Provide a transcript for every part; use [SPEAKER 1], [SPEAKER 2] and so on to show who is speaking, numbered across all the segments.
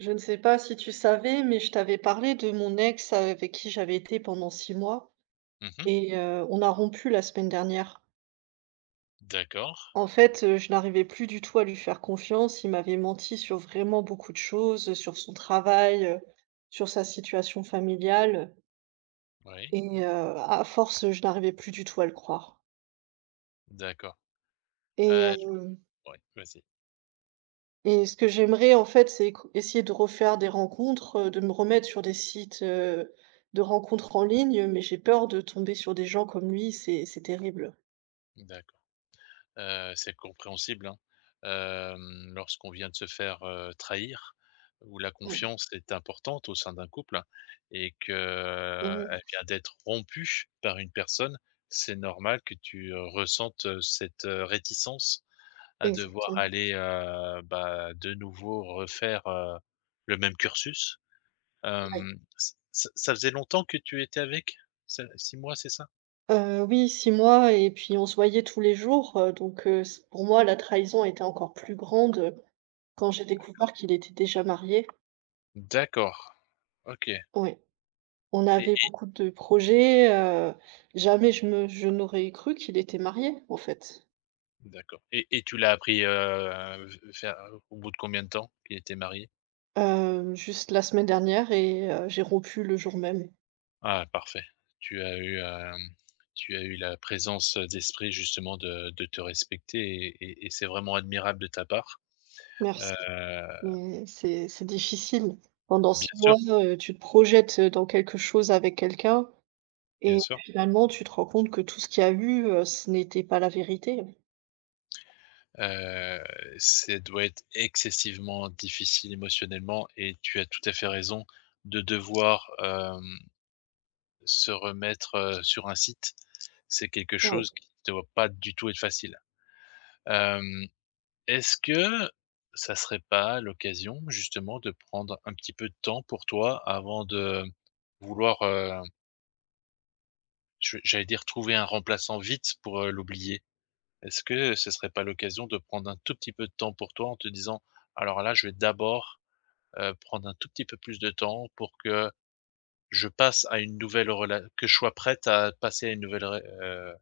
[SPEAKER 1] Je ne sais pas si tu savais, mais je t'avais parlé de mon ex avec qui j'avais été pendant 6 mois
[SPEAKER 2] Mmh.
[SPEAKER 1] et on a rompu la semaine dernière.
[SPEAKER 2] D'accord,
[SPEAKER 1] En fait, je n'arrivais plus du tout à lui faire confiance. Il m'avait menti sur vraiment beaucoup de choses, sur son travail, sur sa situation familiale.
[SPEAKER 2] oui,
[SPEAKER 1] À force, je n'arrivais plus du tout à le croire.
[SPEAKER 2] d'accord.
[SPEAKER 1] Et
[SPEAKER 2] Je
[SPEAKER 1] euh,
[SPEAKER 2] comprends. Ouais, vas-y.
[SPEAKER 1] Et ce que j'aimerais en fait, c'est co essayer de refaire des rencontres, de me remettre sur des sites, de rencontres en ligne, mais j'ai peur de tomber sur des gens comme lui, c'est terrible.
[SPEAKER 2] D'accord. C'est compréhensible, hein. Lorsqu'on vient de se faire, trahir, où la
[SPEAKER 1] Ouais.
[SPEAKER 2] confiance est importante au sein d'un couple et que
[SPEAKER 1] Mmh.
[SPEAKER 2] elle vient d'être rompue par une personne, c'est normal que tu, ressentes, cette, réticence à devoir
[SPEAKER 1] Exactement.
[SPEAKER 2] aller, bah, de nouveau refaire, le même cursus.
[SPEAKER 1] Ouais.
[SPEAKER 2] Hem, ç ça faisait longtemps que tu étais avec? Ça 6 mois, c'est ça?
[SPEAKER 1] Oui, 6 mois et puis on se voyait tous les jours, donc c pour moi la trahison était encore plus grande, quand j'ai découvert qu'il était déjà marié.
[SPEAKER 2] D'accord. OK
[SPEAKER 1] Oui, on
[SPEAKER 2] et
[SPEAKER 1] avait
[SPEAKER 2] et
[SPEAKER 1] beaucoup de projets, jamais je n'aurais cru qu'il était marié, en fait.
[SPEAKER 2] d'accord et tu l'as appris, v vers au bout de combien de temps qu'il était marié?
[SPEAKER 1] Juste la semaine dernière et j'ai rompu le jour même.
[SPEAKER 2] Ah parfait. Tu as eu, hem, tu as eu la présence d'esprit justement de te respecter et c'est vraiment admirable de ta part. Heu,
[SPEAKER 1] Merci. Mais c'est difficile. Pendant
[SPEAKER 2] bien
[SPEAKER 1] 6
[SPEAKER 2] sûr,
[SPEAKER 1] mois, tu te projettes dans quelque chose avec quelqu'un
[SPEAKER 2] bien
[SPEAKER 1] et
[SPEAKER 2] sûr.
[SPEAKER 1] finalement tu te rends compte que tout ce qu'il y a eu, ce n'était pas la vérité.
[SPEAKER 2] Heu, ça doit être excessivement difficile émotionnellement et tu as tout à fait raison de devoir, se remettre, sur un site. C'est quelque
[SPEAKER 1] Ouais.
[SPEAKER 2] chose qui ne doit pas du tout être facile. Hem, est-ce que ça serait pas l'occasion justement de prendre un petit peu de temps pour toi avant de vouloir, je j'allais dire trouver un remplaçant vite pour, l'oublier? Est-ce que ce serait pas l'occasion de prendre un tout petit peu de temps pour toi en te disant: «Alors là, je vais d'abord prendre un tout petit peu plus de temps pour que je passe à une nouvelle rela que je sois prête à passer à une nouvelle re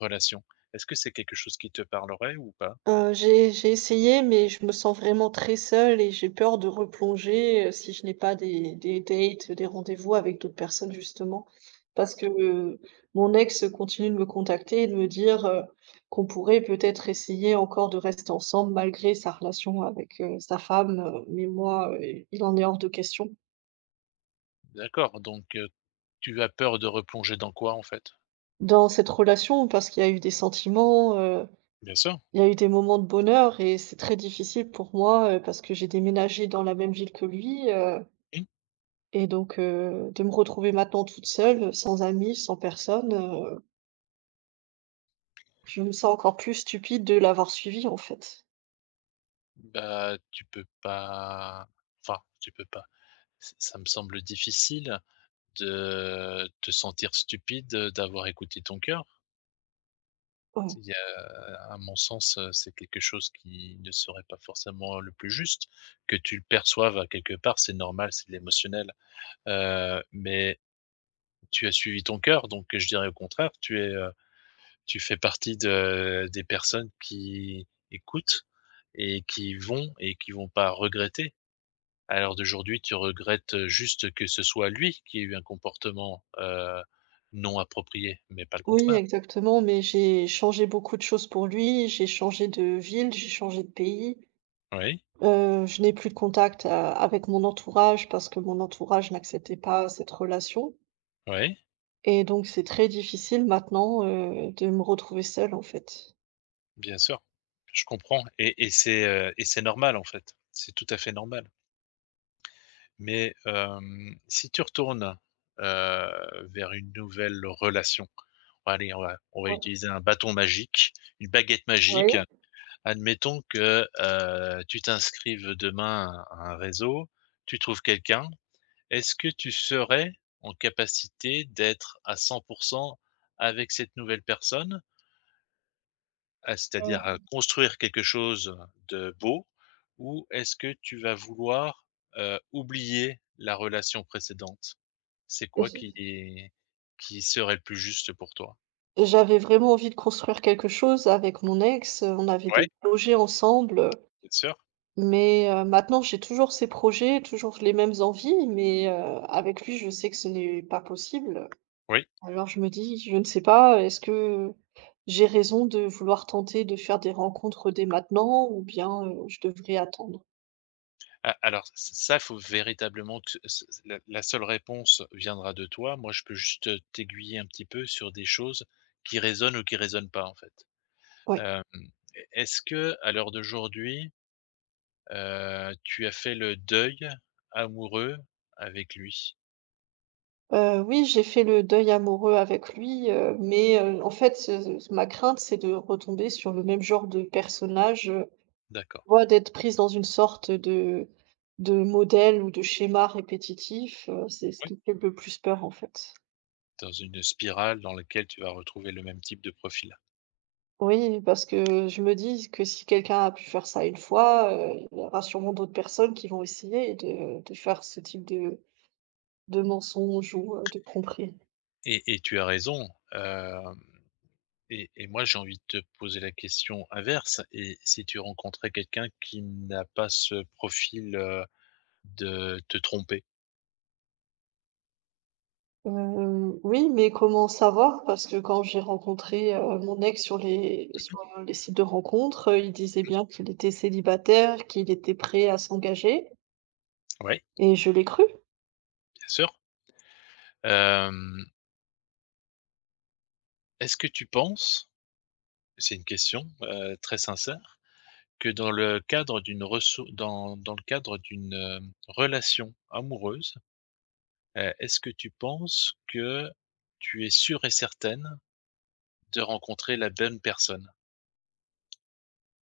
[SPEAKER 2] relation. Est-ce que c'est quelque chose qui te parlerait ou pas?
[SPEAKER 1] J'ai essayé, mais je me sens vraiment très seule et j'ai peur de replonger, si je n'ai pas des dates, des rendez-vous avec d'autres personnes justement. Parce que mon ex continue de me contacter et de me dire, qu'on pourrait peut-être essayer encore de rester ensemble malgré sa relation avec, sa femme, mais moi, il en est hors de question.
[SPEAKER 2] D'accord, donc tu as peur de replonger dans quoi, en fait?
[SPEAKER 1] Dans cette relation, parce qu'il y a eu des sentiments,
[SPEAKER 2] Bien sûr,
[SPEAKER 1] il y a eu des moments de bonheur et c'est très difficile pour moi, parce que j'ai déménagé dans la même ville que lui.
[SPEAKER 2] mmh,
[SPEAKER 1] Et donc, de me retrouver maintenant toute seule, sans amis, sans personne, je me sens encore plus stupide de l'avoir suivi, en fait.
[SPEAKER 2] bah, tu peux pas enfin, tu peux pas. Ç ça me semble difficile de te sentir stupide, d'avoir écouté ton cœur.
[SPEAKER 1] Ouais.
[SPEAKER 2] À mon sens, c'est quelque chose qui ne serait pas forcément le plus juste. Que tu le perçoives, quelque part, c'est normal, c'est de l'émotionnel, mais tu as suivi ton cœur, donc je dirais au contraire, tu fais partie de des personnes qui écoutent et qui vont pas regretter. À l'heure d'aujourd'hui, tu regrettes, juste que ce soit lui qui ait eu un comportement, non approprié, mais pas le
[SPEAKER 1] Oui,
[SPEAKER 2] contraire.
[SPEAKER 1] exactement, mais j'ai changé beaucoup de choses pour lui, j'ai changé de ville, j'ai changé de pays.
[SPEAKER 2] Oui,
[SPEAKER 1] Je n'ai plus de contact, avec mon entourage parce que mon entourage n'acceptait pas cette relation
[SPEAKER 2] oui.
[SPEAKER 1] et donc c'est très difficile maintenant, de me retrouver seule, en fait.
[SPEAKER 2] Bien sûr, je comprends et c'est normal, en fait. C'est tout à fait normal. Mais, si tu retournes, vers une nouvelle relation, bon, allez, on va
[SPEAKER 1] Ouais.
[SPEAKER 2] utiliser un bâton magique, une baguette
[SPEAKER 1] Oui.
[SPEAKER 2] magique. Admettons que, tu t'inscrives demain à un réseau, tu trouves quelqu'un. Est-ce que tu serais en capacité d'être à 100 avec cette nouvelle personne? Ah, c'est-à-dire,
[SPEAKER 1] Mmh.
[SPEAKER 2] construire quelque chose de beau ou est-ce que tu vas vouloir, oublier la relation précédente? C'est quoi qui serait le plus juste pour toi?
[SPEAKER 1] Et j'avais vraiment envie de construire quelque chose avec mon ex, on avait
[SPEAKER 2] Oui,
[SPEAKER 1] des projets ensemble,
[SPEAKER 2] bien sûr,
[SPEAKER 1] mais maintenant j'ai toujours ces projets, toujours les mêmes envies, mais avec lui, je sais que ce n'est pas possible.
[SPEAKER 2] oui.
[SPEAKER 1] Alors je me dis : « Je ne sais pas, est-ce que j'ai raison de vouloir tenter de faire des rencontres dès maintenant ou bien, je devrais attendre ? »
[SPEAKER 2] A alors ç ça, faut véritablement que ce la seule réponse viendra de toi. Moi, je peux juste t'aiguiller un petit peu sur des choses qui résonnent ou qui résonnent pas, en fait.
[SPEAKER 1] Oui.
[SPEAKER 2] Hem, e Est-ce que à l'heure d'aujourd'hui, tu as fait le deuil amoureux avec lui.
[SPEAKER 1] Oui, j'ai fait le deuil amoureux avec lui, mais en fait, ma crainte, c'est de retomber sur le même genre de personnage,
[SPEAKER 2] D'accord,
[SPEAKER 1] vois, d'être prise dans une sorte de modèle ou de schéma répétitif, c'est ce
[SPEAKER 2] oui,
[SPEAKER 1] qui me fait le plus peur, en fait.
[SPEAKER 2] dans une spirale dans laquelle tu vas retrouver le même type de profil
[SPEAKER 1] Oui, parce que je me dis que si quelqu'un a pu faire ça une fois, il y aura sûrement d'autres personnes qui vont essayer de faire ce type de mensonge ou, de tromperie.
[SPEAKER 2] et tu as raison, hem et moi, j'ai envie de te poser la question inverse et si tu rencontrais quelqu'un qui n'a pas ce profil, de te tromper?
[SPEAKER 1] Oui, mais comment savoir? Parce que quand j'ai rencontré, mon ex sur les sites de rencontres, il disait bien qu'il était célibataire, qu'il était prêt à s'engager
[SPEAKER 2] Oui,
[SPEAKER 1] et je l'ai cru.
[SPEAKER 2] bien sûr. Hem, est-ce que tu penses, c'est une question, très sincère que dans le cadre d'une ressou dans dans le cadre d'une, relation amoureuse, est-ce que tu penses que tu es sûre et certaine de rencontrer la bonne personne?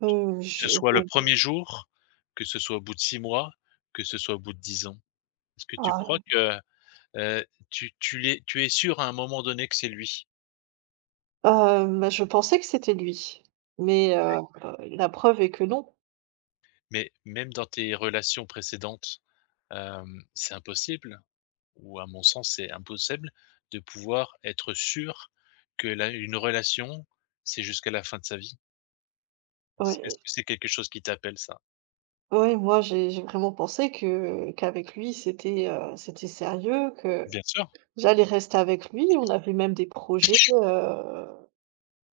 [SPEAKER 2] Que ce soit le
[SPEAKER 1] Je
[SPEAKER 2] premier jour, que ce soit au bout de 6 mois, que ce soit au bout de 10 ans. Est-ce que tu crois
[SPEAKER 1] ah,
[SPEAKER 2] que, tu es sûr à un moment donné que c'est lui?
[SPEAKER 1] bah, je pensais que c'était lui, mais la preuve est que non.
[SPEAKER 2] Mais même dans tes relations précédentes, c'est impossible. Ou à mon sens, c'est impossible de pouvoir être sûr que la une relation, c'est jusqu'à la fin de sa vie. C Est-ce
[SPEAKER 1] Ouais.
[SPEAKER 2] que c'est quelque chose qui t'appelle ça?
[SPEAKER 1] Ouais, moi j'ai vraiment pensé que qu'avec lui c'était, c'était sérieux, que
[SPEAKER 2] Bien sûr,
[SPEAKER 1] j'allais rester avec lui. On avait même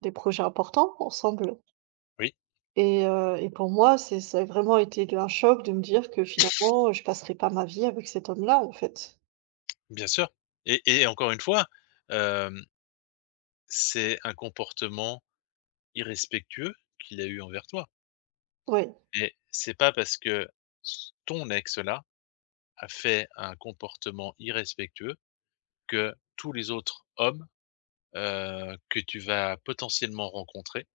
[SPEAKER 1] des projets importants ensemble
[SPEAKER 2] oui,
[SPEAKER 1] et pour moi, c'est ça a vraiment été de un choc de me dire que finalement, je passerai pas ma vie avec cet homme-là, en fait.
[SPEAKER 2] bien sûr et encore une fois, hem, c'est un comportement irrespectueux qu'il a eu envers toi
[SPEAKER 1] Ouais.
[SPEAKER 2] et c'est pas parce que s ton ex là, a fait un comportement irrespectueux que tous les autres hommes, que tu vas potentiellement rencontrer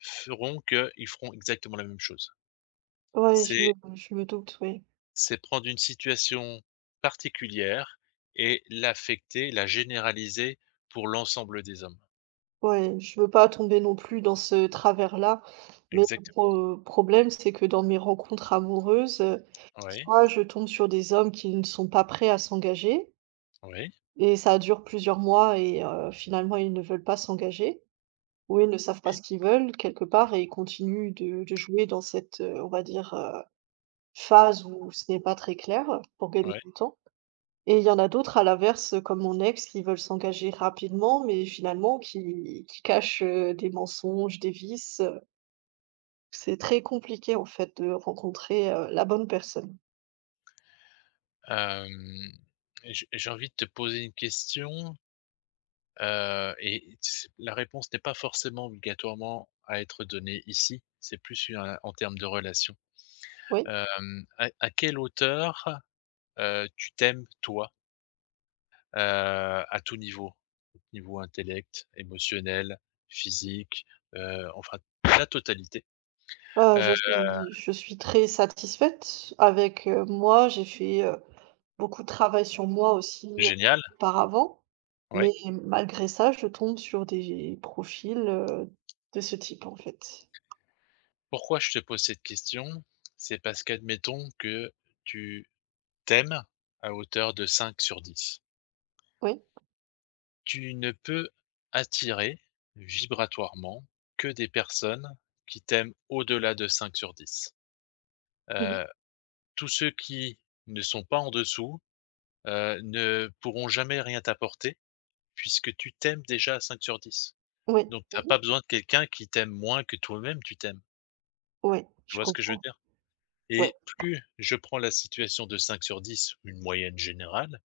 [SPEAKER 2] feront qu'ils feront exactement la même chose.
[SPEAKER 1] Ouais, je
[SPEAKER 2] C'est
[SPEAKER 1] me je me doute, oui.
[SPEAKER 2] c'est prendre une situation particulière et l'affecter, la généraliser pour l'ensemble des hommes.
[SPEAKER 1] Ouais, je veux pas tomber non plus dans ce travers-là, mais le
[SPEAKER 2] Exactement.
[SPEAKER 1] problème, c'est que dans mes rencontres amoureuses,
[SPEAKER 2] Oui,
[SPEAKER 1] soit je tombe sur des hommes qui ne sont pas prêts à s'engager
[SPEAKER 2] oui,
[SPEAKER 1] et ça dure plusieurs mois et finalement ils ne veulent pas s'engager ou ils ne savent pas
[SPEAKER 2] oui,
[SPEAKER 1] ce qu'ils veulent quelque part et ils continuent de jouer dans cette, on va dire, phase où ce n'est pas très clair pour gagner
[SPEAKER 2] oui.
[SPEAKER 1] du temps. Et il y en a d'autres à l'inverse, comme mon ex, qui veulent s'engager rapidement, mais finalement qui cachent, des mensonges, des vices. C'est très compliqué en fait de rencontrer, la bonne personne.
[SPEAKER 2] Hem, j J'ai envie de te poser une question, et c la réponse n'est pas forcément obligatoirement à être donnée ici, c'est plus un en termes de relation.
[SPEAKER 1] Oui,
[SPEAKER 2] Hem, à quelle hauteur, tu t'aimes toi? Heu, à tout niveau? Niveau intellect, émotionnel, physique, enfin la totalité.
[SPEAKER 1] je
[SPEAKER 2] Heu,
[SPEAKER 1] suis je suis très satisfaite avec, moi. J'ai fait, beaucoup de travail sur moi aussi,
[SPEAKER 2] génial,
[SPEAKER 1] auparavant, mais
[SPEAKER 2] ouais.
[SPEAKER 1] malgré ça, je tombe sur des profils, de ce type en fait.
[SPEAKER 2] Pourquoi je te pose cette question? C'est parce qu'admettons que tu t'aimes à hauteur de 5 sur 10.
[SPEAKER 1] Oui.
[SPEAKER 2] Tu ne peux attirer vibratoirement que des personnes qui t'aiment au-delà de 5 sur 10.
[SPEAKER 1] Mmh.
[SPEAKER 2] Heu, tous ceux qui ne sont pas en dessous, ne pourront jamais rien t'apporter puisque tu t'aimes déjà à 5 sur 10.
[SPEAKER 1] Oui.
[SPEAKER 2] Donc
[SPEAKER 1] Mmh
[SPEAKER 2] t'as
[SPEAKER 1] mh.
[SPEAKER 2] pas besoin de quelqu'un qui t'aime moins que toi-même tu t'aimes.
[SPEAKER 1] Ouais,
[SPEAKER 2] Tu
[SPEAKER 1] je
[SPEAKER 2] vois ce que je veux
[SPEAKER 1] comprends.
[SPEAKER 2] dire?
[SPEAKER 1] Ouais,
[SPEAKER 2] Et plus je prends la situation de 5 sur 10, une moyenne générale,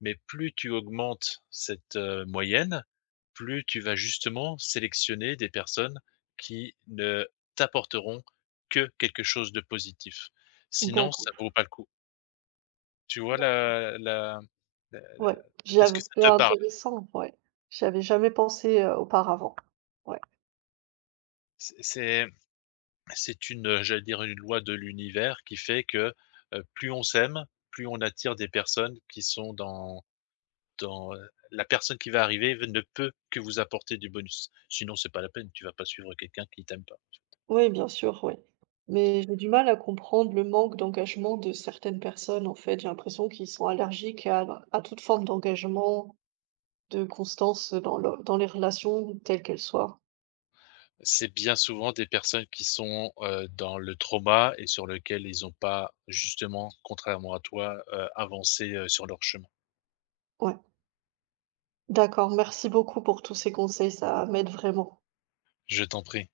[SPEAKER 2] mais plus tu augmentes cette, moyenne, plus tu vas justement sélectionner des personnes qui ne t'apporteront que quelque chose de positif. Sinon, ça
[SPEAKER 1] d'accord.
[SPEAKER 2] vaut pas le coup. Tu vois la la la la.
[SPEAKER 1] Ouais,
[SPEAKER 2] Est-ce
[SPEAKER 1] j'avoue,
[SPEAKER 2] que ça
[SPEAKER 1] c'est
[SPEAKER 2] te parle?
[SPEAKER 1] intéressant, ouais. J'avais jamais pensé, auparavant. Ouais.
[SPEAKER 2] C'est c'est C'est une, j'allais dire une loi de l'univers qui fait que, plus on s'aime, plus on attire des personnes qui sont la personne qui va arriver ne peut que vous apporter du bonus. Sinon, c'est pas la peine, tu vas pas suivre quelqu'un qui t'aime pas.
[SPEAKER 1] Oui, bien sûr, oui. Mais j'ai du mal à comprendre le manque d'engagement de certaines personnes, en fait. J'ai l'impression qu'ils sont allergiques à toute forme d'engagement, de constance dans le dans les relations, telles qu'elles soient.
[SPEAKER 2] C'est bien souvent des personnes qui sont, dans le trauma et sur lequel ils n'ont pas justement, contrairement à toi, avancé, sur leur chemin.
[SPEAKER 1] Ouais. D'accord, merci beaucoup pour tous ces conseils, ça m'aide vraiment.
[SPEAKER 2] Je t'en prie.